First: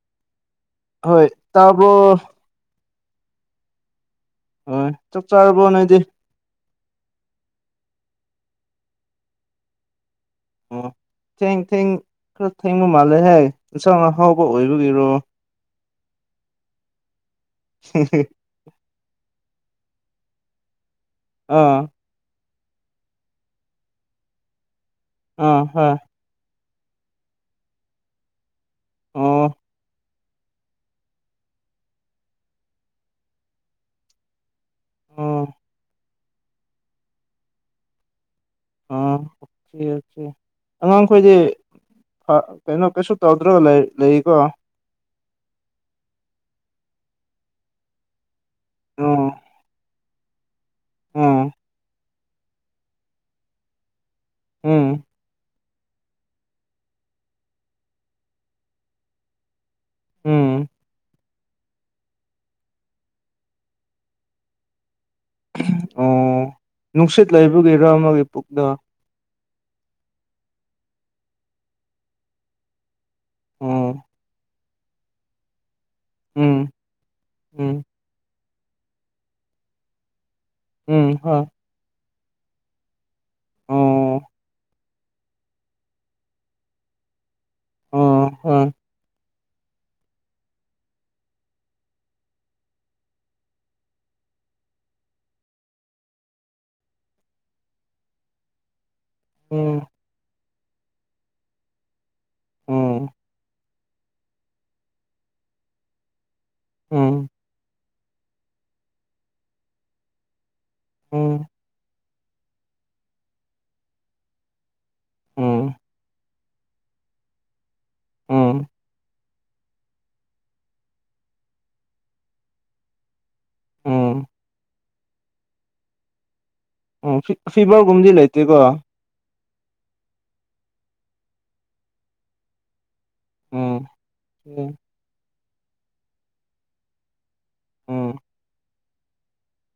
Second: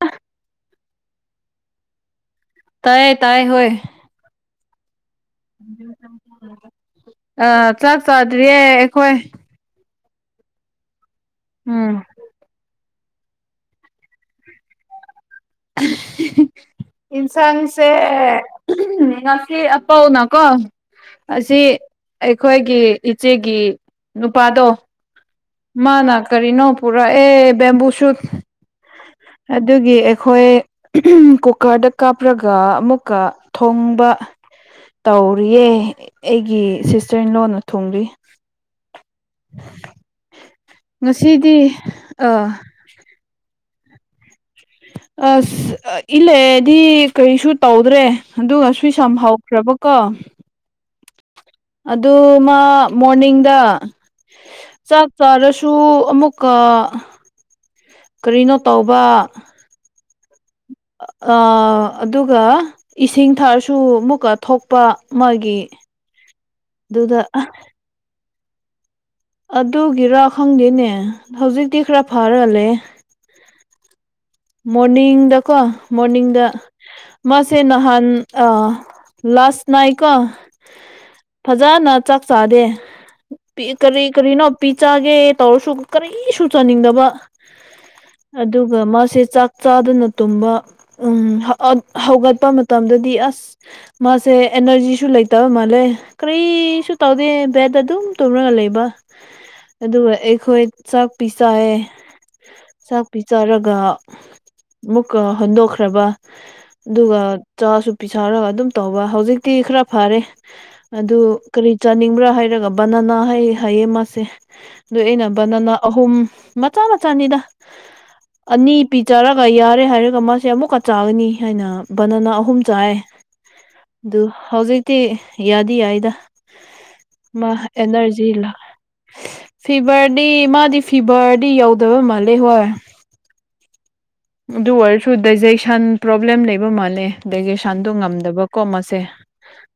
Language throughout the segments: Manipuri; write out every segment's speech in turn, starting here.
ꯑ ꯍꯣꯏ ꯇꯔꯕꯣ ꯇꯥꯏꯌꯦ ꯇꯥꯏ ꯍꯣꯏ ꯍꯣꯏ ꯆꯞ ꯆꯥꯔꯕꯣ ꯅꯣꯏꯗꯤ ꯑꯥ ꯆꯞ ꯆꯥꯗ꯭ꯔꯤꯌꯦ ꯑꯩꯈꯣꯏ ꯑꯣ ꯊꯦꯡ ꯊꯦꯡ ꯎꯝ ꯍꯪꯒ ꯃꯥꯜꯂꯦꯍꯦ ꯏꯟꯁꯥꯡ ꯑꯍꯥꯎꯕ ꯑꯣꯏꯕꯒꯤꯔꯣ ꯏꯟꯁꯥꯡꯁꯦꯉ ꯁꯤ ꯑ ꯄꯥꯎꯅ ꯀꯣ ꯑꯁꯤ ꯑꯁꯤ ꯑꯥ ꯑꯩꯈꯣꯏꯒꯤ ꯏꯆꯦꯒꯤ ꯅꯨꯄꯥꯗꯣ ꯑꯥ ꯍꯣꯏ ꯃꯥꯅ ꯀꯔꯤꯅꯣ ꯄꯨꯔꯥ ꯑꯦ ꯕꯦꯝꯕꯨ ꯁꯨꯠ ꯑꯣ ꯑꯗꯨꯒꯤ ꯑꯩꯈꯣꯏ ꯀꯨꯀꯔꯗ ꯀꯥꯞ꯭ꯔꯒ ꯑꯃꯨꯛꯀ ꯊꯣꯡꯕ ꯑꯣ ꯇꯧꯔꯤꯌꯦ ꯑꯩꯒꯤ ꯁꯤꯁꯇꯔꯟ ꯂꯣꯟꯅ ꯊꯨꯡꯂꯤ ꯑꯥ ꯑꯣꯀꯦ ꯑꯣꯀꯦ ꯑꯉꯥꯡꯈꯣꯏꯗꯤ ꯉꯁꯤꯗꯤ ꯑꯥ ꯀꯩꯅꯣ ꯀꯩꯁꯨ ꯇꯧꯗ꯭ꯔꯣꯒ ꯂꯩ ꯂꯩꯀꯣ ꯑꯁ ꯏꯜꯂꯗꯤ ꯀꯩꯁꯨ ꯇꯧꯗ꯭ꯔꯦ ꯑꯗꯨꯒꯁꯨꯏ ꯁꯝ ꯍꯥꯎꯈ꯭ꯔꯕꯀꯣ ꯑꯝ ꯑꯗꯨ ꯃꯣꯔꯅꯤꯡꯗ ꯆ ꯎꯝ ꯆꯔꯁꯨ ꯁꯨ ꯑꯃꯨꯛꯀ ꯀꯔꯤꯅꯣ ꯇꯧꯕ ꯎꯝ ꯑꯗꯨꯒ ꯏꯁꯤꯡ ꯊꯥꯔꯁꯨ ꯑꯃꯨꯛꯀ ꯊꯣꯛꯄ ꯃꯥꯒꯤ ꯑꯣ ꯑꯗꯨꯗ ꯅꯨꯡꯁꯤꯠ ꯂꯩꯕꯒꯤ ꯏꯔ ꯑꯃꯒꯤ ꯄꯨꯛꯗ ꯑꯗꯨꯒꯤꯔꯥ ꯈꯪꯗꯦꯅꯦ ꯍꯧꯖꯤꯛꯇꯤ ꯈꯔ ꯐꯥꯔꯒꯥ ꯂꯩꯌ ꯎ ꯃꯣꯔꯅꯤꯡꯗꯀꯣ ꯃꯣꯔꯅꯤꯡꯗ ꯎꯝ ꯃꯥꯁꯦ ꯎꯝ ꯅꯍꯥꯟ ꯑ ꯂꯁ ꯏꯀꯣ ꯎꯝ ꯍ ꯆꯥꯛ ꯆꯥꯗꯦ ꯀꯔꯤ ꯑꯣ ꯀꯔꯤꯅꯣ ꯄꯤ ꯆꯒꯦ ꯇꯧꯔꯁꯨ ꯀꯔꯤꯁꯨ ꯆꯥꯅꯤꯡꯗꯕ ꯑꯣ ꯍꯣꯏ ꯑꯗꯨꯒ ꯃꯥꯁꯦ ꯆꯥꯛ ꯆꯅ ꯇ ꯎ ꯍꯧꯒꯠꯄ ꯃꯇꯝꯗꯗꯤ ꯑꯁ ꯃꯥꯁꯦ ꯁ ꯑꯦꯅꯔꯖꯤꯁꯨ ꯂꯩꯇꯕ ꯃꯥꯜꯂꯦ ꯀꯔꯤꯁꯨ ꯇꯧꯗꯦ ꯕꯦꯗ ꯑꯗꯨꯝ ꯇꯨꯝꯔꯒ ꯂꯩꯕ ꯎꯝ ꯑꯗꯨꯒ ꯑꯩꯈꯣꯏ ꯆꯥꯛ ꯄꯤ ꯆꯥꯏ ꯆꯥꯛ ꯎꯝ ꯄꯤ ꯆꯥꯔꯒ ꯃꯨꯛꯀ ꯍꯣꯟꯗꯣꯛꯈ꯭ꯔꯕ ꯑꯗꯨꯒ ꯎꯝ ꯆꯥꯁꯨ ꯄꯤꯁꯥꯎꯔꯒ ꯑꯗꯨꯝ ꯇꯧꯕ ꯍꯧꯖꯤꯛꯇꯤ ꯈꯔ ꯐꯔꯦ ꯑꯗꯨ ꯎꯝ ꯀꯔꯤ ꯆꯠ ꯊꯅꯤꯡꯕ꯭ꯔꯥ ꯍꯥꯏꯔꯒ ꯕꯅꯅꯥ ꯍꯥꯏꯌꯦ ꯍꯥꯏꯌꯦ ꯃꯥꯁꯦ ꯑꯗꯨ ꯑꯩꯅ ꯎꯝ ꯕꯅꯅꯥ ꯑꯍꯨꯝ ꯃꯆꯥ ꯃꯆꯥꯅꯤꯗ ꯎꯝ ꯑꯅꯤ ꯆꯥꯔꯒ ꯌꯥꯔꯦ ꯍꯥꯏꯔꯒ ꯃꯥꯁꯦ ꯑꯃꯨꯛꯀ ꯆꯥꯒꯅꯤ ꯍꯥꯏꯅ ꯕꯅꯅ ꯑꯍꯨꯝ ꯆꯥꯏꯑꯦ ꯑꯗꯨ ꯎꯝ ꯍꯧꯖꯤꯛꯇꯤ ꯌꯥꯗꯤ ꯌꯥꯏꯗ ꯎꯝ ꯃꯥ ꯐꯤꯚꯔꯒꯨꯝꯕꯗꯤ ꯑꯦꯅꯔꯖꯤꯏꯂ ꯂꯩꯇꯦꯀꯣ ꯐꯤꯚꯔꯗꯤ ꯃꯥꯗꯤ ꯐꯤꯚꯔꯗꯤ ꯌꯧꯗꯕ ꯃꯥꯜꯂꯦ ꯍꯣꯏ ꯎꯝ ꯑꯗꯨ ꯑꯣꯏꯔꯁꯨ ꯗꯥꯏꯖꯦꯁꯟ ꯄ꯭ꯔꯣꯕ꯭ꯂꯦꯝ ꯂꯩꯕ ꯃꯥꯜꯂꯦ ꯗꯥꯏꯖꯦꯁꯟꯗꯣ ꯉꯝꯗꯕꯀꯣ ꯁꯦ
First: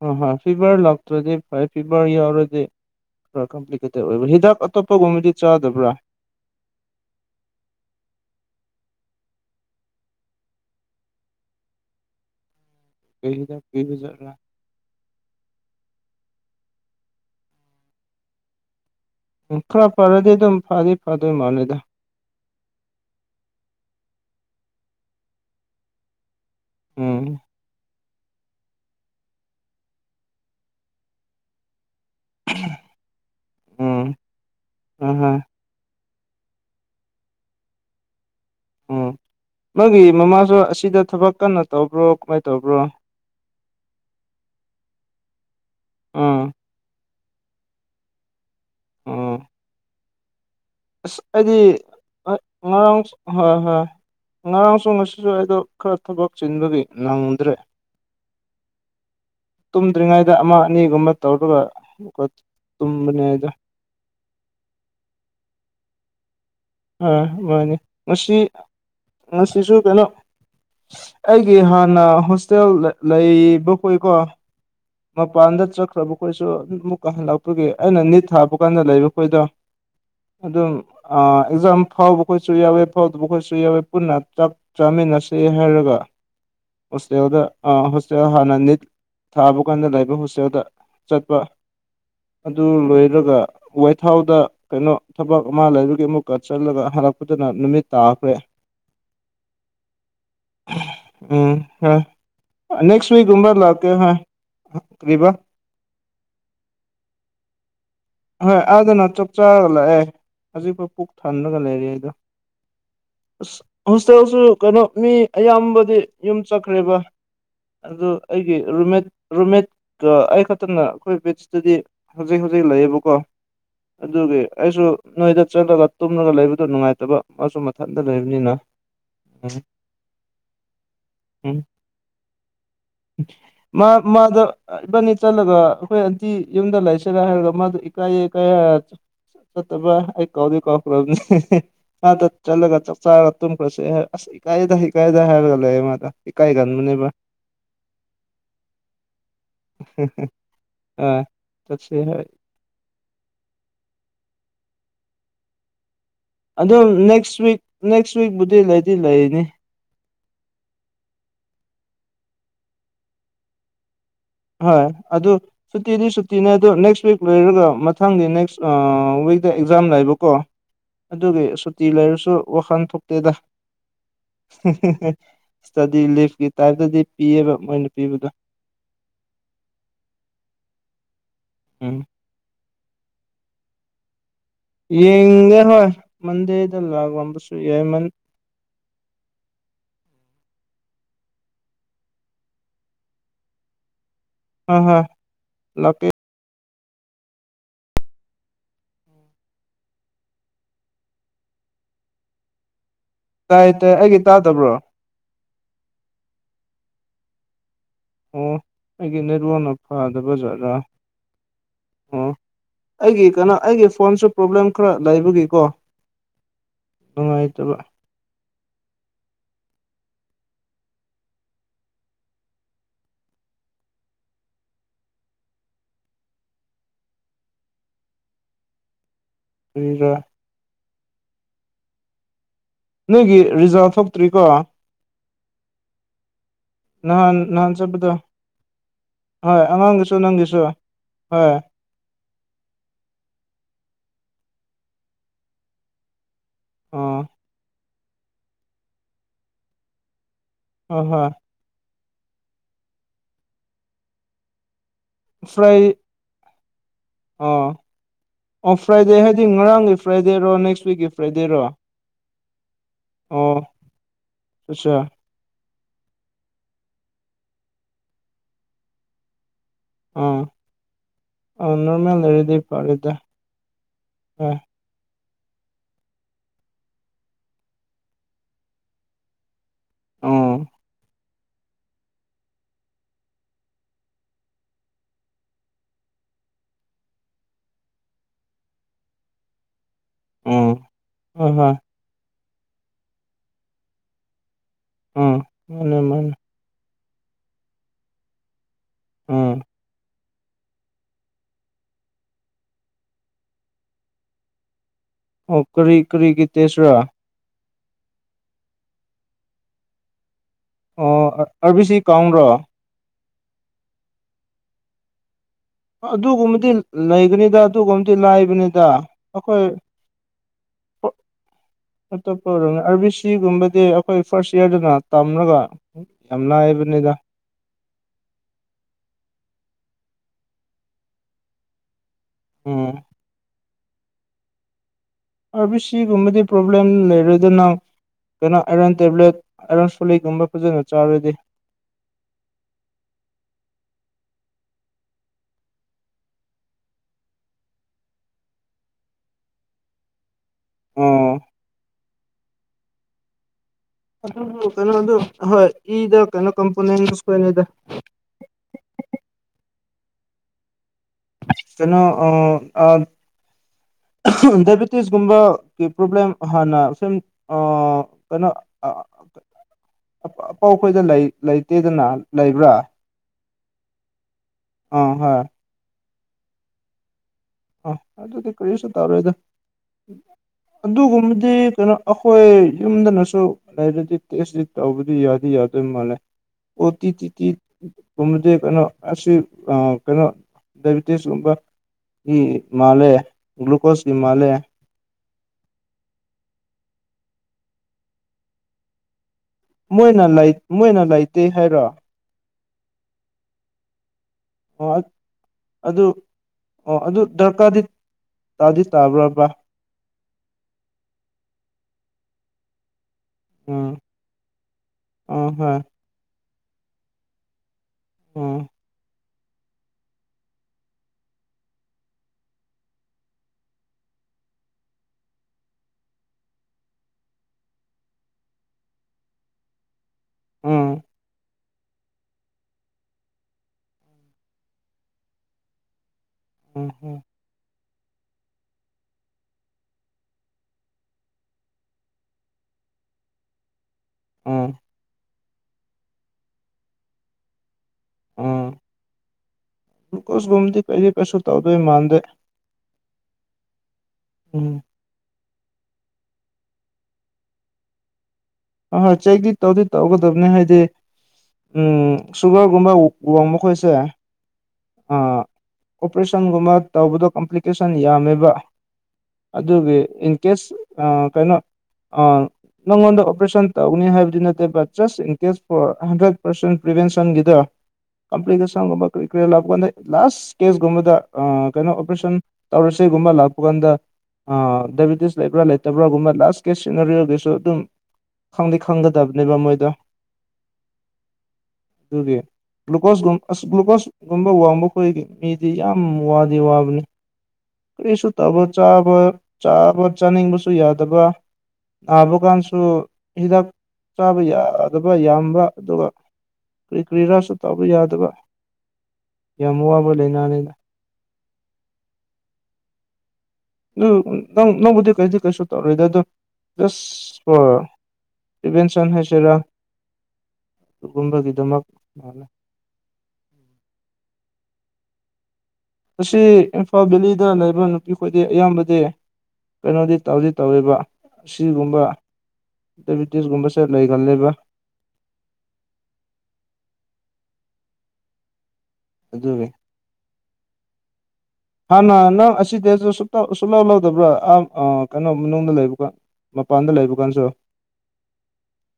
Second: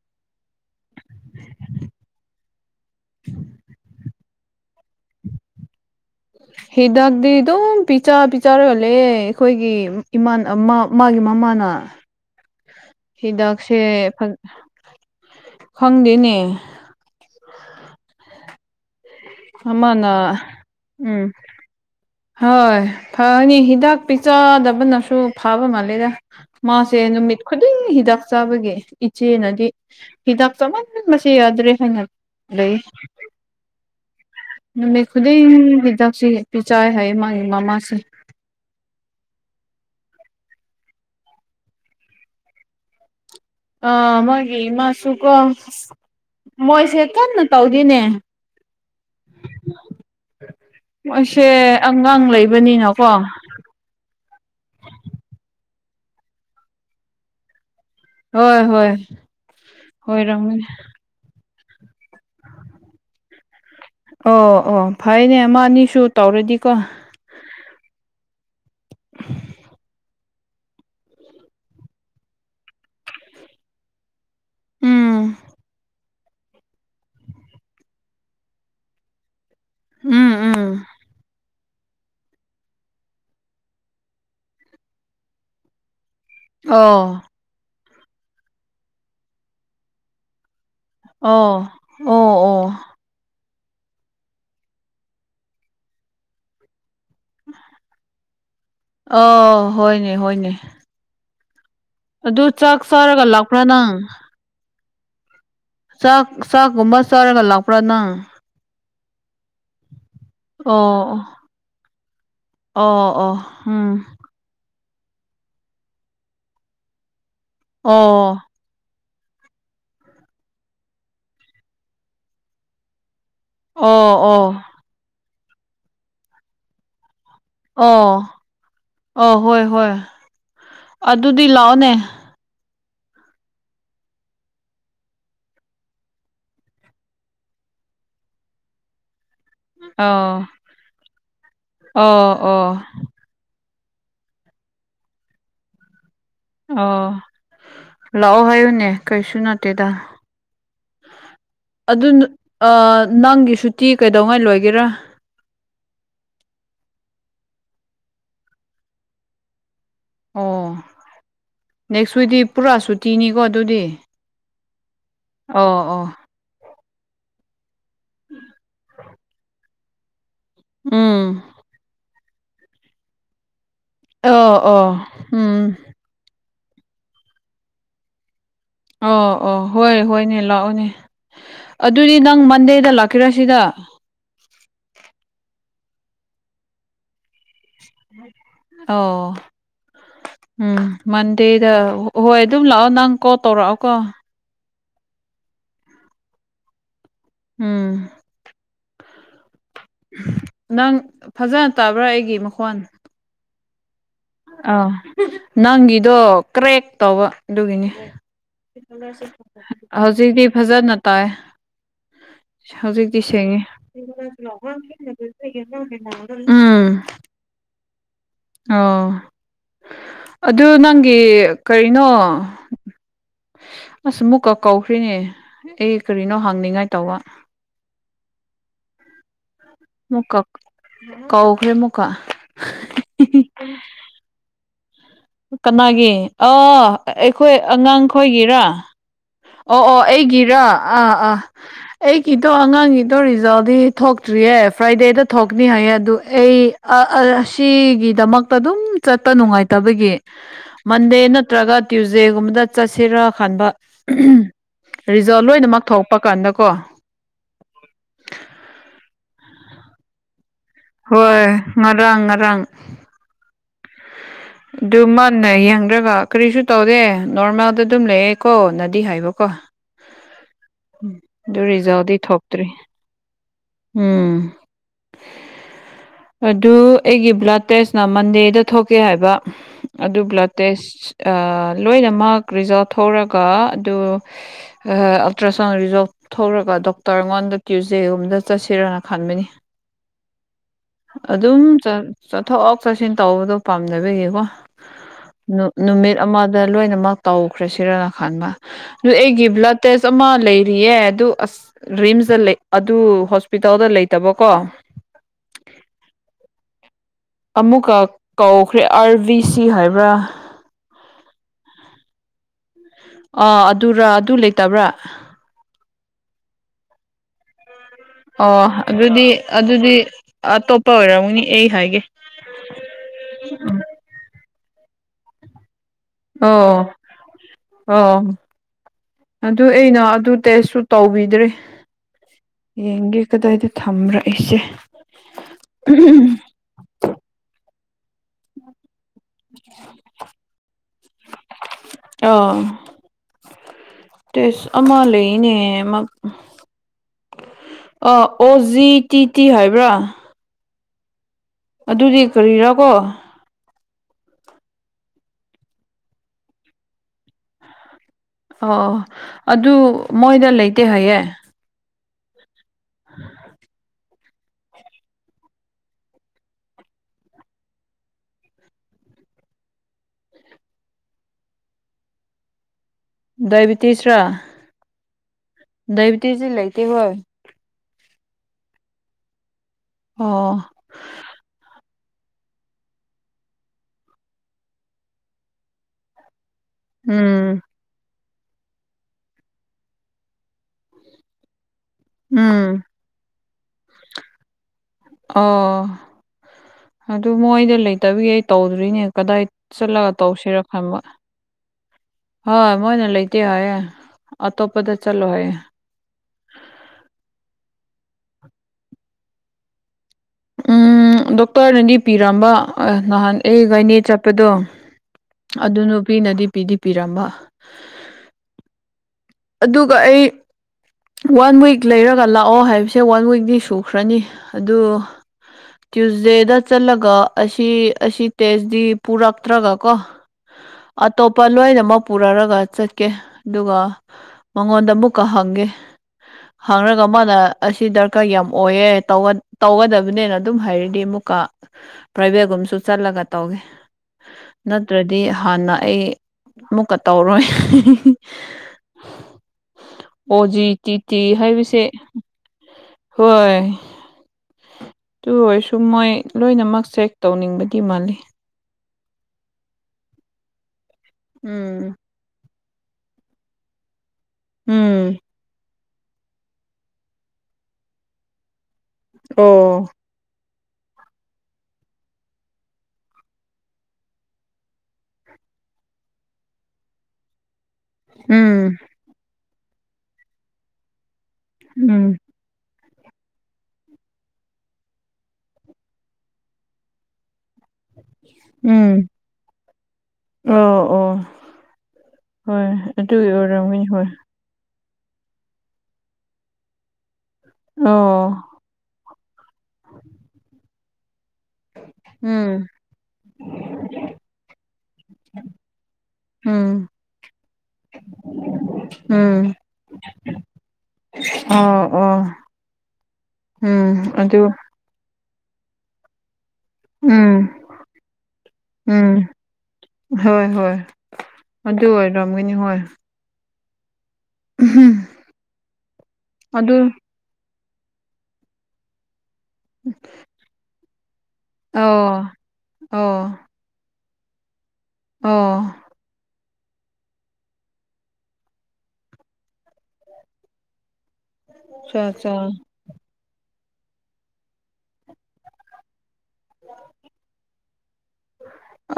ꯑꯣꯏ ꯍꯣꯏ ꯐꯤꯚꯔ ꯂꯥꯛꯇ꯭ꯔꯗꯤ ꯐꯔꯦ ꯐꯤꯚꯔ ꯌꯥꯎꯔꯗꯤ ꯈ ꯀꯝꯄꯂꯤꯀꯦꯇꯦꯠ ꯑꯣꯏꯕ꯭ꯔꯥ ꯍꯤꯗꯥꯛ ꯑꯇꯣꯞꯄꯒꯨꯝꯕꯗꯤ ꯆꯥꯗꯕ꯭ꯔꯥ ꯍꯤꯗꯥꯛꯗꯤꯤ ꯑꯗꯨꯝ ꯄꯤꯆꯥ ꯄꯤꯆꯥꯔꯒꯂꯦ ꯑꯩꯈꯣꯏꯒꯤ ꯏꯃꯥ ꯃꯥꯒꯤ ꯃꯃꯥ ꯑꯅ [unintelligible] ꯀꯩ ꯍꯤꯗꯥꯛ ꯍꯤꯗꯥꯛꯁꯦ ꯄꯤꯕꯖꯥꯠꯔꯥ ꯈꯪꯗꯦꯅꯦ ꯎꯝ ꯐꯔ ꯑꯃꯅ ꯐꯔꯗꯤ ꯑꯗꯨꯝ ꯐꯗꯤ ꯎꯝ ꯐꯥꯗꯣꯏ ꯃꯥꯜꯂꯦꯗ ꯍꯣꯏ ꯐꯅꯤ ꯍꯤꯗꯥꯛ ꯄꯤꯖꯗꯕ ꯅꯁꯨ ꯐꯥꯕ ꯃꯥꯜꯂꯦꯗ ꯃꯥꯁꯦ ꯎꯝ ꯅꯨꯃꯤꯠ ꯈꯨꯗꯤꯡꯒꯤ ꯍꯤꯗꯛ ꯆꯥꯛ ꯆꯥꯕꯒꯤ ꯏꯆꯦꯅꯗꯤ ꯍꯤꯗꯥꯛ ꯆꯥꯃꯟꯕꯁ ꯌꯥꯗ꯭ꯔꯦ ꯍꯥꯏꯅꯦ ꯂꯩ ꯎꯝ ꯅꯨꯃꯤꯠ ꯑ ꯍ ꯈꯨꯗꯤꯡ ꯍꯤꯗꯥꯛꯁꯤꯄꯤꯤ ꯆꯥꯏ ꯍꯥꯏꯌꯦ ꯃꯥꯒꯤ ꯃꯃꯥꯁꯦ ꯎꯝ ꯃꯥꯒꯤ ꯃꯃꯥꯁꯨ ꯑꯁꯤꯗ ꯊꯕꯛ ꯀꯟꯅ ꯇꯧꯕ꯭ꯔꯣ ꯀꯃꯥꯏꯅ ꯇꯧꯕ꯭ꯔꯣ ꯑ ꯃꯒꯤ ꯏꯃꯁꯨ ꯀꯣ ꯎꯝ ꯃꯣꯏꯁꯦ ꯀꯟꯅ ꯇꯧꯒꯦꯅꯦ ꯎꯝ ꯑꯁ ꯃꯣꯏꯁꯦ ꯑꯩꯗꯤ ꯑꯉꯥꯡ ꯉꯥꯡ ꯂꯩꯕꯅꯤꯅꯀꯣ ꯍꯣꯏ ꯍꯣꯏ ꯉꯔꯥꯡꯁꯨ ꯉꯁꯤꯁꯨ ꯑꯩꯗꯣ ꯈꯔ ꯊꯕꯛ ꯆꯤꯟꯕꯒꯤ ꯅꯪꯉꯨꯗ꯭ꯔꯦ ꯍꯣꯏ ꯍꯣꯏ ꯇꯨꯝꯗ꯭ꯔꯤꯉꯩꯗ ꯑꯃ ꯑꯣꯏꯔꯝꯒꯅꯤ ꯑꯅꯤꯒꯨꯝꯕ ꯇꯧꯔꯒ ꯇꯨꯝꯅꯦ ꯍꯥꯏꯗ ꯑꯣ ꯑꯣ ꯐꯩꯅꯦ ꯃꯥꯅꯤꯁꯨ ꯇꯧꯔꯗꯤ ꯍ ꯃꯥꯅꯤ ꯃꯁꯤ ꯃꯁꯤꯁꯨ ꯀꯩꯅꯩꯅꯣ ꯑꯩꯒꯤ ꯍꯥꯟꯅ ꯍꯣꯁꯇꯦꯜ ꯂꯩꯕ ꯀꯣꯏꯀꯣ ꯎꯝ ꯃꯄꯥꯟꯗ ꯆꯠꯈ꯭ꯔꯕ ꯈꯣꯏꯁꯨ ꯑꯃꯨꯛꯀ ꯍꯜꯂꯛꯄꯒꯤ ꯑꯩꯅ ꯅꯤꯠ ꯊꯥꯕ ꯀꯥꯟꯗ ꯂꯩꯕ ꯈꯈꯣꯏꯗꯣ ꯑꯗꯨ ꯎꯝ ꯎꯝ ꯑꯗꯨꯝ ꯑ ꯑꯦꯛꯖꯥꯝ ꯐꯥꯎꯕ ꯑꯩꯈꯠꯁꯨ ꯌꯥꯎꯋꯦ ꯐꯥꯎꯗꯕ ꯑꯩꯈꯠꯁꯨ ꯌꯥꯎꯋꯦ ꯄꯨꯟꯅ ꯆꯥꯛ ꯆꯥꯃꯤꯟꯅꯁꯦ ꯍꯥꯏꯔꯒ ꯑꯣ ꯍꯣꯁꯇꯦꯜꯗ ꯍꯣꯁꯇꯦꯜ ꯍꯥꯟꯅ ꯅꯤꯠ ꯊꯥꯕ ꯀꯥꯟꯗ ꯂꯩꯕ ꯍꯣꯁꯇꯦꯜꯗ ꯆꯠꯄ ꯑꯣ ꯑꯣ ꯑꯣ ꯑꯗꯨ ꯂꯣꯏꯔꯒ ꯋꯥꯏꯊꯥꯎꯗ ꯀꯩꯅꯣ ꯊꯕꯛ ꯑꯃ ꯂꯩꯔꯒꯤ ꯑꯃꯨꯛꯀ ꯆꯠꯂꯒ ꯍꯥꯏꯔꯛꯄ ꯍꯥꯗꯨꯅ ꯅꯨꯃꯤꯠ ꯇꯥꯈ꯭ꯔꯦ ꯑ ꯍꯣꯏꯅꯦ ꯍꯣꯏꯅꯦ ꯎꯝ ꯑꯗꯨ ꯆꯥꯛ ꯆꯥꯔꯒ ꯅꯦꯛꯁꯛ ꯎꯝꯕ ꯂꯥꯛꯄ꯭ꯔꯥ ꯂꯥꯛꯀ ꯅꯪ ꯍꯥꯏ ꯀꯔꯤꯕꯥ ꯆꯥꯛ ꯆꯒꯨꯝꯕ ꯆꯔꯒ ꯂꯥꯎ ꯍꯣꯏ ꯑꯗꯨꯥꯗꯅ ꯆꯞ ꯆꯥꯔꯒ ꯂꯥꯛꯑꯦ ꯍꯧꯖꯤꯛꯐꯥꯎ ꯄꯨꯛ ꯑꯣ ꯊꯜꯂꯒ ꯂꯩꯔꯤ ꯑꯩꯗꯣ ꯑꯣ ꯑꯣ ꯑ ꯎꯝ ꯍꯣꯁꯇꯦꯜꯁꯨ ꯀꯩꯅꯣ ꯃꯤ ꯑꯌꯥꯝꯕꯗꯤ ꯌꯨꯝ ꯆꯠꯈ꯭ꯔꯦꯕ ꯑꯗꯨ ꯑꯣ ꯑꯩꯒꯤ ꯔꯨꯝꯃꯦꯠ ꯔꯨꯝꯃꯦꯠꯀ ꯑꯩ ꯈꯛꯇꯅ ꯑꯩꯈꯣꯏ ꯕꯦꯠꯁꯤꯇꯗꯤ ꯍꯧꯖꯤꯛ ꯍꯧꯖꯤꯛ ꯂꯩꯌꯦꯕꯀꯣ ꯑꯣ ꯑꯗꯨꯒꯤ ꯑꯣ ꯑꯩꯁꯨ ꯅꯣꯏꯗ ꯆꯠꯂꯒ ꯇꯨꯝꯂꯒ ꯂꯩꯕꯗꯣ ꯅꯨꯡꯉꯥꯏꯇꯕ ꯃꯥꯁꯨ ꯃꯊꯟꯇ ꯑꯣ ꯂꯩꯕꯅꯤꯅ ꯑ ꯎꯝ ꯍꯣꯏ ꯍꯣꯏ ꯑꯗꯨꯗꯤ ꯎꯝ ꯂꯥꯛꯑꯣꯅꯦ [unintelligible] [inaudible] ꯃꯥ ꯃꯥꯗ ꯏꯕꯥꯅꯤ ꯆꯠꯂꯒ ꯑꯩꯈꯣꯏ ꯑꯟꯇꯤ ꯌꯨꯝꯗ ꯂꯥꯛꯁꯤꯔꯦ ꯍꯥꯏꯔꯒ ꯃꯥꯗꯣ ꯀ ꯀ [unintelligible] [inaudible] ꯆꯠꯇꯕ ꯑꯩ ꯑꯣ ꯀꯧꯗꯤ ꯀꯥꯎꯈ꯭ꯔꯣꯕꯅꯦ ꯑꯗ ꯑꯣ ꯆꯠꯂꯒ ꯑꯣ ꯆ ꯆꯥꯒ ꯦ ꯍ ꯀꯥꯏꯗ ꯍ ꯀꯥꯏꯗ ꯍꯥꯏꯔꯒꯂꯦ ꯃꯥꯥ ꯑꯣ ꯂꯑꯣ ꯍꯥꯏꯌꯨꯅꯦ ꯀꯩꯁꯨ ꯅ ꯇꯦꯗꯥ ꯑ ꯆꯠꯁ ꯍꯣꯏ ꯅꯪꯒꯤ ꯁꯨꯇꯤ ꯀꯩꯗꯧꯉꯥꯏ ꯂꯣꯏꯒꯦꯔꯥ ꯑꯗꯨꯝ ꯅꯦꯛꯁ ꯋꯤꯛ ꯅꯦꯛꯁ ꯋꯤꯛꯄꯨꯗꯤ ꯂꯩꯗꯤ ꯂꯩꯔꯤꯅꯤ ꯑꯣ ꯅꯦꯛꯁ ꯋꯤꯛꯗꯤ ꯄꯨꯔꯥ ꯁꯨꯇꯤꯅꯤꯀꯣ ꯑꯗꯨꯗꯤ ꯍꯣꯏ ꯑꯗꯨ ꯑꯣ ꯁꯨꯇꯤꯗꯤ ꯑꯣ ꯁꯨꯇꯤꯅꯦ ꯑꯗꯨꯣ ꯅꯦꯛꯁ ꯋꯤꯛ ꯂꯣꯏꯔꯒ ꯃꯊꯪꯒꯤ ꯅꯦꯛꯁ ꯋꯤꯛꯇ ꯑꯦꯛꯖꯥꯝ ꯂꯩꯕꯀꯣ ꯎꯝ ꯑꯗꯨꯒꯤ ꯁꯨꯇꯤ ꯂꯩꯔꯁꯨ ꯋꯥꯈꯜ ꯊꯣꯛꯇꯦꯗ ꯑꯣ ꯑꯣ ꯎꯝ ꯏꯁꯇꯗꯤ ꯂꯤꯐꯀꯤ ꯇꯥꯏꯞꯇꯗꯤ ꯄꯤꯌꯦꯕ ꯃꯣꯏꯅ ꯄꯤꯕꯗꯣ ꯑꯣ ꯑꯣ ꯍꯣꯏ ꯍꯣꯏꯅꯦ ꯂꯥꯛꯑꯣꯅꯦ ꯎꯝ ꯑꯗꯨꯗꯤ ꯅꯪ ꯃꯟꯗꯦ ꯁꯤꯗ ꯂꯥꯛꯀꯔꯣ ꯁꯤꯗ ꯦ ꯍꯣꯏ ꯃꯟꯗꯦꯗ ꯂꯥꯛ ꯑꯣ ꯎꯝ ꯃꯟꯗꯦꯗ ꯍꯣꯏ ꯑꯗꯨꯝ ꯂꯥꯛꯑꯣ ꯅꯪ ꯀꯣꯜ ꯇꯧꯔꯛꯑꯣ ꯀꯣ ꯑꯝ ꯍ ꯂꯀꯦ ꯎꯝ ꯅꯪ ꯐꯖꯅ ꯇꯥꯕ꯭ꯔꯥ ꯑꯩꯒꯤ ꯃꯈꯣꯟ ꯇꯥꯏ ꯇꯥꯏ ꯑꯩꯒꯤ ꯇꯥꯗꯕ꯭ꯔꯣ ꯑ ꯅꯪꯒꯤꯗꯣ ꯀ꯭ꯔꯦꯛ ꯇꯧꯕ ꯑꯗꯨꯒꯤꯅꯤ ꯑꯣ ꯑꯩꯒꯤ ꯅꯦꯠꯋꯥꯛꯅ ꯍꯧꯖꯤꯛꯇꯤ ꯐꯖꯅ ꯇꯥꯏ ꯑꯥ ꯍꯧꯖꯤꯛꯇꯤ ꯑꯩꯒꯤ ꯀꯩꯅꯣ ꯁꯦꯡꯉꯤ ꯑꯩꯒꯤ ꯐꯣꯟꯁꯨ ꯄ꯭ꯔꯣꯕ꯭ꯂꯦꯝ ꯈꯔ ꯂꯩꯕꯒꯤꯀꯣ ꯎꯝ ꯅꯨꯡꯉꯥꯏ ꯆꯂ ꯑꯣ ꯑꯗꯨ ꯅꯪꯒꯤ ꯀꯔꯤꯅꯣ ꯑꯁ ꯃꯨꯛꯀ ꯀꯧꯈ꯭ꯔꯤꯅꯦ ꯑꯩ ꯀꯔꯤꯅꯣ ꯍꯪꯅꯤꯡꯉꯥꯏ ꯇꯧꯕ ꯀꯔꯤꯔꯥ ꯃꯀ ꯀꯧꯈꯦ ꯃꯨꯀ ꯅꯒꯤ ꯔꯤꯖꯥ ꯊꯇ꯭ꯔꯤꯀꯣ ꯀꯅꯥꯒꯤ ꯑꯥ ꯅꯍꯥꯟ ꯑꯩꯈꯣꯏ ꯅꯍꯥꯟ ꯑꯉꯥꯡ ꯆꯠꯄꯗꯣ ꯈꯣꯏꯒꯤꯔꯥ ꯍꯣꯏ ꯑꯣ ꯑꯣ ꯑꯉꯥꯡꯒꯤꯁꯨ ꯅꯪꯒꯤꯁꯨ ꯑꯩꯒꯤꯔ ꯑꯥ ꯑꯥ ꯍꯣꯏ ꯑꯩꯒꯤꯗꯣ ꯑꯉꯥꯡꯒꯤꯗꯣ ꯔꯤꯖꯥꯜꯗꯤ ꯊꯣꯛꯇ꯭ꯔꯤꯌꯦ ꯐ꯭ꯔꯥꯏꯗꯦꯗ ꯊꯣꯛꯅꯤ ꯍꯥꯏꯌꯦ ꯑꯗꯨ ꯑꯩ ꯑꯥ ꯁꯤ ꯗꯃꯛꯇ ꯑꯗꯨꯝ ꯆꯠꯄ ꯅꯨꯡꯉꯥꯏꯇꯕꯒꯤ ꯍꯣꯏ ꯃꯟꯗꯦ ꯍꯣꯏ ꯅꯠꯇ꯭ꯔꯒ ꯇ꯭ꯌꯨꯁꯗꯦꯒꯨꯝꯕꯗ ꯆꯠꯁꯤꯔꯥ ꯈꯕ ꯔꯤꯖꯜ ꯂꯣꯏꯅꯃꯛ ꯊꯣꯛꯂꯛꯄ ꯀꯥꯟꯗ ꯀꯣ ꯑꯣ ꯑꯣ ꯐ꯭ꯔꯥꯏꯗꯦ ꯍꯥꯏꯗꯤ ꯉꯔꯥꯡꯒꯤ ꯐ꯭ꯔꯥꯏꯗꯦꯔꯣ ꯅꯦꯛꯁ ꯋꯤꯛꯀꯤ ꯍꯣꯏ ꯐ꯭ꯔꯥꯏꯗꯦꯔꯣ ꯉꯔꯥꯡ ꯉꯔꯥꯡ ꯑꯣ ꯑꯠꯆꯥ ꯑꯗꯨꯃꯥꯟꯅ ꯌꯦꯡ ꯍꯥꯏꯔꯒ ꯀꯔꯤꯁꯨ ꯇꯧꯗꯦ ꯅꯣꯔꯃꯦꯜꯗ ꯑꯗꯨꯝ ꯂꯩꯌꯦ ꯀꯣ ꯅꯗꯤ ꯍꯥꯏꯕꯀꯣ ꯑꯥ [unintelligible] [inaudible] ꯑꯗꯨ ꯑꯥ ꯔꯤꯖꯥꯜꯗꯤ ꯅꯣꯔꯃꯦꯜ ꯂꯩꯔꯗꯤ ꯊꯣꯛꯇ꯭ꯔꯤ ꯐꯔꯦꯗ ꯎꯝ ꯍꯣꯏ ꯑꯗꯨ ꯑꯩꯒꯤ ꯕ꯭ꯂꯠ ꯇꯦꯁꯅ ꯃꯟꯗꯦꯗ ꯊꯣꯛꯀꯦ ꯍꯥꯏꯕ ꯑꯗꯨ ꯑꯥ ꯕ꯭ꯂꯗ ꯇꯦꯁ ꯂꯣꯏꯅꯃꯛ ꯔꯤꯖꯥꯜ ꯊꯧꯔꯒ ꯑꯗꯨ ꯑꯜꯇ꯭ꯔꯥꯁꯥꯎꯟ ꯔꯤꯖꯣꯕ ꯊꯧꯔꯒ ꯗꯣꯛꯇꯔ ꯑꯩꯉꯣꯟꯗ ꯀ꯭ꯌꯨꯖꯗꯦꯒꯨꯝꯗ ꯆꯠꯁꯤꯔꯅ ꯈꯟꯕꯅꯤ ꯑꯥ ꯍꯣꯏ ꯑꯗꯨꯝ ꯍꯣꯏ ꯆꯠꯊꯣꯛꯛ ꯆꯠꯁꯤꯟ ꯇꯧꯕꯗꯣ ꯄꯥꯝꯅꯕꯤꯩꯌꯦꯀꯣ ꯑꯥ ꯃꯥꯅꯦ ꯅꯨꯃꯤꯠ ꯃꯥꯅꯦ ꯑꯃꯗ ꯂꯣꯏꯅꯃꯛ ꯇꯧꯈ꯭ꯔꯦ ꯁꯤꯔꯅ ꯈꯥꯟꯕ ꯑꯥ ꯑꯩꯒꯤꯕꯂ ꯇ ꯑꯃ ꯂꯩꯔꯤꯌꯦ ꯑꯗꯨ ꯑꯁ ꯔꯤꯝꯁꯇ ꯑꯗꯨ ꯍꯣꯁꯄꯤꯇꯥꯜꯗ ꯂꯩꯇꯕꯀꯣ ꯑꯣ ꯀꯔꯤ ꯀꯔꯤꯇ ꯁꯔ ꯑꯃꯨꯛꯀ ꯀꯧꯈ꯭ꯔꯦ ꯑꯥꯔꯕꯤ ꯁꯤ ꯍꯥꯏꯕ꯭ꯔꯥ ꯑꯣ ꯑꯥꯔꯕꯤꯁꯤ ꯀꯥꯎ꯭ꯔꯣ ꯑꯥ ꯑꯗꯨꯔ ꯑꯗꯨ ꯂꯩꯇꯕ꯭ꯔꯥ ꯑꯗꯨꯒꯨꯝꯕꯗꯤ ꯂꯩꯒꯅꯤꯗ ꯑꯗꯨꯒꯨꯝꯕꯗꯤ ꯑꯣ ꯂꯥꯏꯕꯅꯤꯗ ꯑꯗꯨꯗꯤ ꯑꯩꯈꯣꯏ ꯑꯗꯨꯗꯤ ꯑꯇꯣꯞꯄ ꯑꯣꯏꯔꯝꯒꯅꯤ ꯑꯩ ꯍꯥꯏꯒꯦ ꯑꯇꯣꯞꯄ ꯑꯥꯔꯕꯤ ꯁꯤꯒꯨꯝꯕꯗꯤ ꯑꯩꯈꯣꯏ ꯐꯥꯔꯁ ꯏꯌꯥꯔꯗꯅ ꯇꯝꯂꯒ ꯑꯣ ꯑꯣ ꯑꯗꯨ ꯑꯩꯅ ꯑꯗꯨ ꯇꯦꯁꯁꯨ ꯇꯧꯕꯤꯗ꯭ꯔꯦ ꯎꯝ ꯌꯦꯡꯒꯦ ꯀꯗꯥꯏꯗ ꯊꯝꯔꯛꯏꯁꯦ ꯑꯕꯤ ꯁꯤꯒꯨꯝꯕꯗꯤ ꯄ꯭ꯔꯣꯕ꯭ꯂꯦꯝ ꯂꯩꯔꯣꯏꯗꯅ ꯀꯩꯅꯣ ꯑꯥꯏꯔꯟ ꯇꯦꯕ꯭ꯂꯦꯠ ꯑꯥꯏꯔꯟ ꯁꯣꯂꯤꯛꯒꯨꯝꯕ ꯐꯖꯅ ꯆꯥꯔꯗꯤ ꯑ [unintelligible] [inaudible] ꯇ ꯑꯃꯃꯥ ꯂꯩꯅꯦ ꯑ ꯑꯣ ꯖꯤ ꯇꯤ ꯇꯤ ꯍꯥꯏꯕ꯭ꯔꯥ ꯑꯣ ꯑꯗꯨꯗꯤ ꯀꯔꯤꯔꯀꯣ ꯑꯗꯨꯕꯨ ꯀꯩꯅꯣꯗꯨꯣ ꯍꯣꯏ ꯏꯗ ꯀꯩꯅꯣ ꯀꯝꯄꯣꯅꯦꯟꯗꯨ ꯈꯣꯏꯅꯦꯗ ꯑꯣ ꯑꯗꯨ ꯃꯣꯏꯗ ꯂꯩꯇꯦ ꯍꯥꯏꯌꯦꯦ ꯑ ꯑ [unintelligible] [inaudible] ꯗꯥꯏꯕꯤꯦꯇꯤꯁꯀꯨꯝꯕꯒꯤ ꯄ꯭ꯔꯣꯕ꯭ꯂꯦꯝ ꯍꯥꯟꯅ ꯁꯨꯝ ꯀꯩꯅꯣ ꯑ ꯄꯥꯎ ꯑꯩꯈꯣꯏꯗ ꯂꯩꯇꯦꯗꯅ ꯂꯩꯕ꯭ꯔꯥ ꯗꯏꯕꯤꯦꯇꯤꯁ ꯔ [inaudible] ꯑ ꯍꯣꯏ ꯗꯕꯤꯇꯁꯤ ꯂꯩꯇ ꯍꯣꯏ ꯑꯥ ꯑꯗꯨꯗꯤ ꯀꯔꯤꯁꯨ ꯇꯧꯔꯣꯏꯦꯗ ꯑꯣ ꯑꯗꯨꯒꯨꯝꯕꯗꯤ ꯀꯩꯅꯣ ꯑꯩꯈꯣꯏ ꯌꯨꯝꯗꯅꯁꯨ ꯂꯩꯔꯗꯤ ꯇꯦꯁꯇ ꯇꯧꯕꯗꯤ ꯌꯥꯗꯤ ꯌꯥꯗꯣꯏ ꯃꯥꯜꯂꯦ ꯑꯣ ꯇꯤ ꯇꯤꯤ ꯎꯝ ꯨꯝꯕꯗꯤ ꯀꯩꯅꯣ ꯑꯁꯤ ꯀꯩꯅꯣ ꯗꯥꯏꯕꯤꯇꯤꯁꯀꯨꯝꯕ ꯒꯤ ꯎꯝ ꯃꯥꯂꯦ ꯒ꯭ꯂꯨꯀꯣꯁꯀꯤ ꯃꯥꯂꯦ ꯑꯣꯥ ꯑꯗꯨ ꯃꯣꯏꯗ ꯂꯩꯇꯕꯤꯒꯤ ꯑꯩ ꯇꯧꯗ꯭ꯔꯤꯅꯦ ꯀꯗꯥꯏ ꯆꯠꯂꯒ ꯃꯣꯏꯅ ꯇꯧꯁꯤꯔ ꯈꯟꯕ ꯃꯣꯏꯅ ꯂꯥꯏꯇꯦ ꯍꯥꯏꯔꯣ ꯍꯣꯏ ꯃꯣꯏꯅ ꯂꯩꯣꯏꯇ ꯍ ꯑꯣ ꯑꯗꯨ ꯑꯣ ꯑꯗꯨ ꯗꯔꯀꯥꯔꯗꯤ ꯇꯥꯗꯤ ꯇꯥꯕ꯭ꯔꯕ ꯎꯝ ꯗꯣꯛꯇꯔꯅꯗꯤ ꯄꯤꯔꯝꯕ ꯅꯍꯥꯟ ꯑꯩ ꯒꯥꯏꯅꯦ ꯎꯝ ꯆꯠꯄꯗꯣ ꯑꯥ ꯑꯗꯨ ꯍꯣꯏ ꯅꯨꯄꯤꯅꯗꯤ ꯄꯤꯗꯤ ꯄꯤꯔꯝꯕ ꯎꯝ ꯑꯗꯨꯒ ꯑꯩ ꯋꯥꯟ ꯋꯤꯛ ꯂꯩꯔꯒ ꯂꯥꯛꯑꯣ ꯍꯥꯏꯕꯁꯦ ꯋꯥꯟ ꯋꯤꯛꯗꯤꯤ ꯁꯨꯈ꯭ꯔꯅꯤ ꯑꯗꯨ ꯇ꯭ꯌꯨꯁꯗꯦꯗ ꯆꯠꯂꯒ ꯑꯁꯤ ꯑꯁꯤ ꯇꯦꯁꯗꯤ ꯄꯨꯔꯛꯇ꯭ꯔꯒ ꯀꯣ ꯎꯝ ꯑꯇꯣꯞꯄ ꯂꯣꯏꯅꯃꯛ ꯄꯨꯔꯔꯒ ꯆꯠꯀꯦ ꯑꯗꯨꯒ ꯃꯉꯣꯟꯗ ꯑꯃꯨꯛꯀ ꯍꯪꯒꯦ ꯎꯝ ꯍꯥꯡꯉꯒ ꯎꯝ ꯃꯥꯅ ꯑꯁꯤ ꯗꯔꯔ ꯀ ꯌꯥꯝ ꯑꯣꯏꯌꯦꯦ ꯇꯧꯒꯗꯕꯅꯦꯅ ꯑꯗꯨꯝ ꯍꯥꯏꯔꯗꯤ ꯑꯃꯨꯛꯀ ꯄ꯭ꯔꯥꯏꯚꯦꯠꯀꯨꯝꯕꯁꯨ ꯆꯠꯂꯒ ꯒ ꯇ ꯍꯧꯒꯦ ꯎꯝ ꯅꯠꯇ꯭ꯔꯗꯤ ꯍꯥꯟꯅ ꯑꯩ ꯑꯃꯨꯛꯀ ꯇꯧꯔꯣꯏ ꯎꯝ ꯑꯣꯖꯤ ꯒ꯭ꯂꯨꯀꯣꯁꯒꯨꯝꯕꯗꯤ ꯇꯤ ꯀꯩꯗꯤ ꯇꯤ ꯀꯩꯁꯨ ꯇꯧꯗꯣꯏ ꯍꯥꯏꯕꯁꯦ ꯃꯥꯟꯗꯦ ꯍꯣꯏ ꯎꯝ ꯑꯗꯨ ꯑꯣꯏꯔꯁꯨ ꯃꯣꯏ ꯂꯣꯏꯅꯃꯛ ꯆꯦꯛ ꯇꯧꯅꯤꯡꯕꯗꯤ ꯃꯥꯜꯂꯤ ꯑ ꯍꯣꯏ ꯆꯩꯗꯤ ꯇꯧꯗꯤ ꯇꯧꯒꯗꯕꯅꯤ ꯍꯥꯏꯗꯤ ꯎꯝ ꯁꯨꯒꯔꯒꯨꯝꯕ ꯋꯥꯋꯡ ꯃꯈꯣꯏꯁꯦ ꯎꯝ ꯑꯣꯄꯔꯦꯁꯟꯒꯨꯝꯕ ꯇꯧꯕꯗꯣ ꯀꯝꯄ꯭ꯂꯤꯀꯦꯁꯟ ꯌꯥꯝꯃꯦꯕ ꯑꯣ ꯑꯗꯨꯒꯤ ꯀꯦꯁ ꯀꯩꯅꯣ ꯑ ꯅꯪꯣꯟ ꯑꯣꯄꯔꯦꯁꯟ ꯇꯧꯅꯤ ꯍꯥꯏꯕꯗꯤ ꯅꯠꯇꯦ but just in case four hundred percent ꯄ꯭ꯔꯤꯚꯦꯟꯁꯟꯒꯤꯗ ꯎꯝ ꯀꯝꯄ꯭ꯂꯤꯀꯦꯁꯟꯒꯨꯝꯕ ꯀꯔꯤ ꯀꯔꯤ ꯂꯥꯛꯞꯄ ꯀꯥꯟꯗ ꯂꯥꯁ ꯀꯦꯁꯒꯨꯝꯕꯗ ꯀꯩꯅꯣ ꯎꯝ ꯑꯣꯄꯔꯦꯁꯟ ꯇꯧꯔꯁꯒꯨꯝꯕ ꯂꯥꯛꯄ ꯀꯥꯟꯗ ꯗꯥꯏꯕꯦꯇꯤꯁ ꯂꯩꯕ꯭ꯔꯥ ꯂꯩꯇꯕ꯭ꯔꯥꯒꯨꯝꯕ ꯂꯥꯁ ꯀꯦꯁ ꯁꯤꯅꯔꯤꯑꯣꯒꯤꯁꯨ ꯑꯗꯨꯝ ꯈꯪꯗꯤ ꯎꯝ ꯈꯪꯒꯗꯕꯅꯦꯕ ꯃꯣꯏꯗꯣ ꯑꯣ ꯑꯣ ꯑꯗꯨꯒꯤ ꯍꯣꯏ ꯒ꯭ꯂꯨꯀꯣꯁ ꯑꯗꯨꯒꯤ ꯑꯁ ꯑꯣꯏꯔꯝꯒꯅꯤ ꯍꯣꯏ ꯒ꯭ꯂꯨꯀꯣꯁꯒꯨꯝꯕ ꯋꯥꯡꯕ ꯑꯩꯈꯣꯏꯒꯤ ꯃꯤꯗꯤ ꯌꯥꯝ ꯋꯥꯗꯤ ꯋꯥꯕꯅꯤ ꯑꯣ ꯀꯔꯤꯁꯨ ꯇꯧꯕ ꯆꯥꯕ ꯆꯥꯕ ꯆꯥꯅꯤꯡꯕꯁꯨ ꯌꯥꯗꯕ ꯑꯕꯨ ꯎꯝ ꯀꯥꯟ ꯁꯨ ꯍꯤꯗꯥꯛ ꯆꯥꯕ ꯌꯥꯗꯕ ꯌꯥꯝꯕ ꯑꯗꯨꯒ ꯎꯝ ꯀꯔꯤ ꯀ꯭ꯔꯤꯔꯥꯁꯨ ꯇꯧꯕ ꯌꯥꯗꯕ ꯌꯥꯝ ꯋꯥꯕ ꯂꯥꯏꯅꯥꯅꯤꯗ ꯑ ꯑ ꯎ ꯅꯪ ꯅꯪꯕꯨꯗꯤ ꯀꯩꯗ ꯀꯩꯁꯨ ꯇꯧꯔꯗ ꯑꯗꯨ ꯖ ꯎꯝ ꯀꯣ ꯎꯝ ꯄ꯭ꯔꯤꯚꯦꯟꯁꯟ ꯍꯥꯏꯁꯦꯔꯥ ꯍꯣꯏ ꯍꯣꯏ ꯑꯗꯨ ꯃꯥꯜꯂꯦ ꯑꯣꯏꯔꯝꯒꯅꯤ ꯍꯣꯏ ꯎꯝꯍꯝ ꯑꯁꯤ ꯏꯝꯐꯥꯜ ꯚꯦꯜꯂꯤꯗ ꯂꯩꯕ ꯅꯨꯄꯤꯈꯣꯏꯗꯤ ꯑꯌꯥꯝꯕꯗꯤ ꯀꯩꯅꯣꯗꯤ ꯇꯧꯗꯤ ꯇꯧꯋꯦꯕ ꯑꯁꯤꯒꯨꯝꯕ ꯑꯣ ꯑꯣ ꯗꯥꯏꯕꯤꯇꯤꯁꯒꯨꯝꯕꯁꯦ ꯂꯩꯒꯜꯂꯦꯕ ꯑꯣ ꯑꯗꯨꯒꯤ ꯑꯆꯥ ꯍꯥꯟꯅ ꯑꯆꯥ ꯅꯪ ꯑꯁꯤꯗ ꯁꯨ ꯁꯨꯛ ꯇꯧ ꯁꯨꯛ ꯂꯧ ꯂꯧꯗꯕ꯭ꯔꯥ ꯑꯥ ꯀꯩꯅꯣ ꯃꯅꯨꯡꯗ ꯂꯩꯕꯀꯥꯟ ꯃꯄꯥꯟꯗ ꯂꯩꯕ ꯀꯥꯟꯁꯨ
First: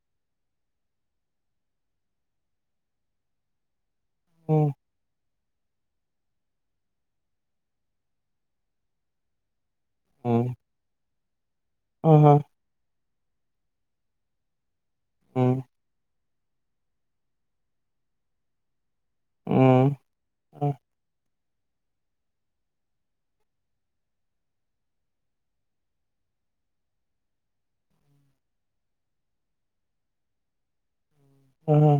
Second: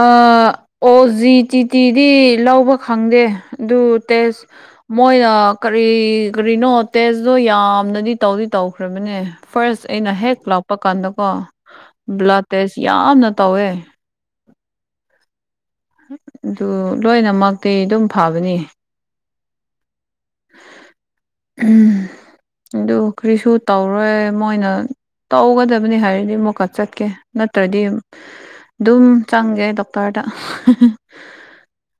ꯑꯣ ꯑꯣ ꯖꯤ ꯇꯤ ꯇꯤꯗꯤ ꯂꯧꯕ ꯈꯪꯗꯦ ꯑꯗꯨ ꯇꯦꯁ ꯎꯝ ꯃꯣꯏꯅ ꯀꯔꯤ ꯀꯔꯤꯅꯣ ꯇꯦꯁꯇꯣ ꯌꯥꯝꯅꯗꯤ ꯇꯧꯗꯤ ꯇꯧꯈ꯭ꯔꯕꯅꯦ ꯐꯥꯔꯁ ꯑꯩꯅ ꯍꯦꯛ ꯎꯝ ꯂꯥꯛꯄ ꯀꯥꯟꯗꯀꯣ ꯍꯣꯏ ꯍꯣꯏ ꯕ꯭ꯂꯗ ꯇꯦꯁ ꯌꯥꯝꯅ ꯇꯧꯋꯦ ꯑꯪ ꯑꯗꯨ ꯂꯣꯏꯅꯃꯛꯇꯤ ꯑꯗꯨꯝ ꯐꯕꯅꯤ ꯎꯝ ꯑ ꯎꯝ ꯑꯗꯨ ꯀꯔꯤꯁꯨ ꯇꯧꯔꯣꯏ ꯃꯣꯏꯅ ꯇꯧꯒꯗꯕꯅꯤ ꯍꯥꯏꯔꯗꯤ ꯑꯃꯨꯛꯀ ꯆꯠꯀꯦ ꯅꯠꯇ꯭ꯔꯗꯤ ꯑꯗꯨꯝ ꯆꯪꯒꯦ ꯗꯣꯛꯇꯔꯗꯥ ꯑꯥ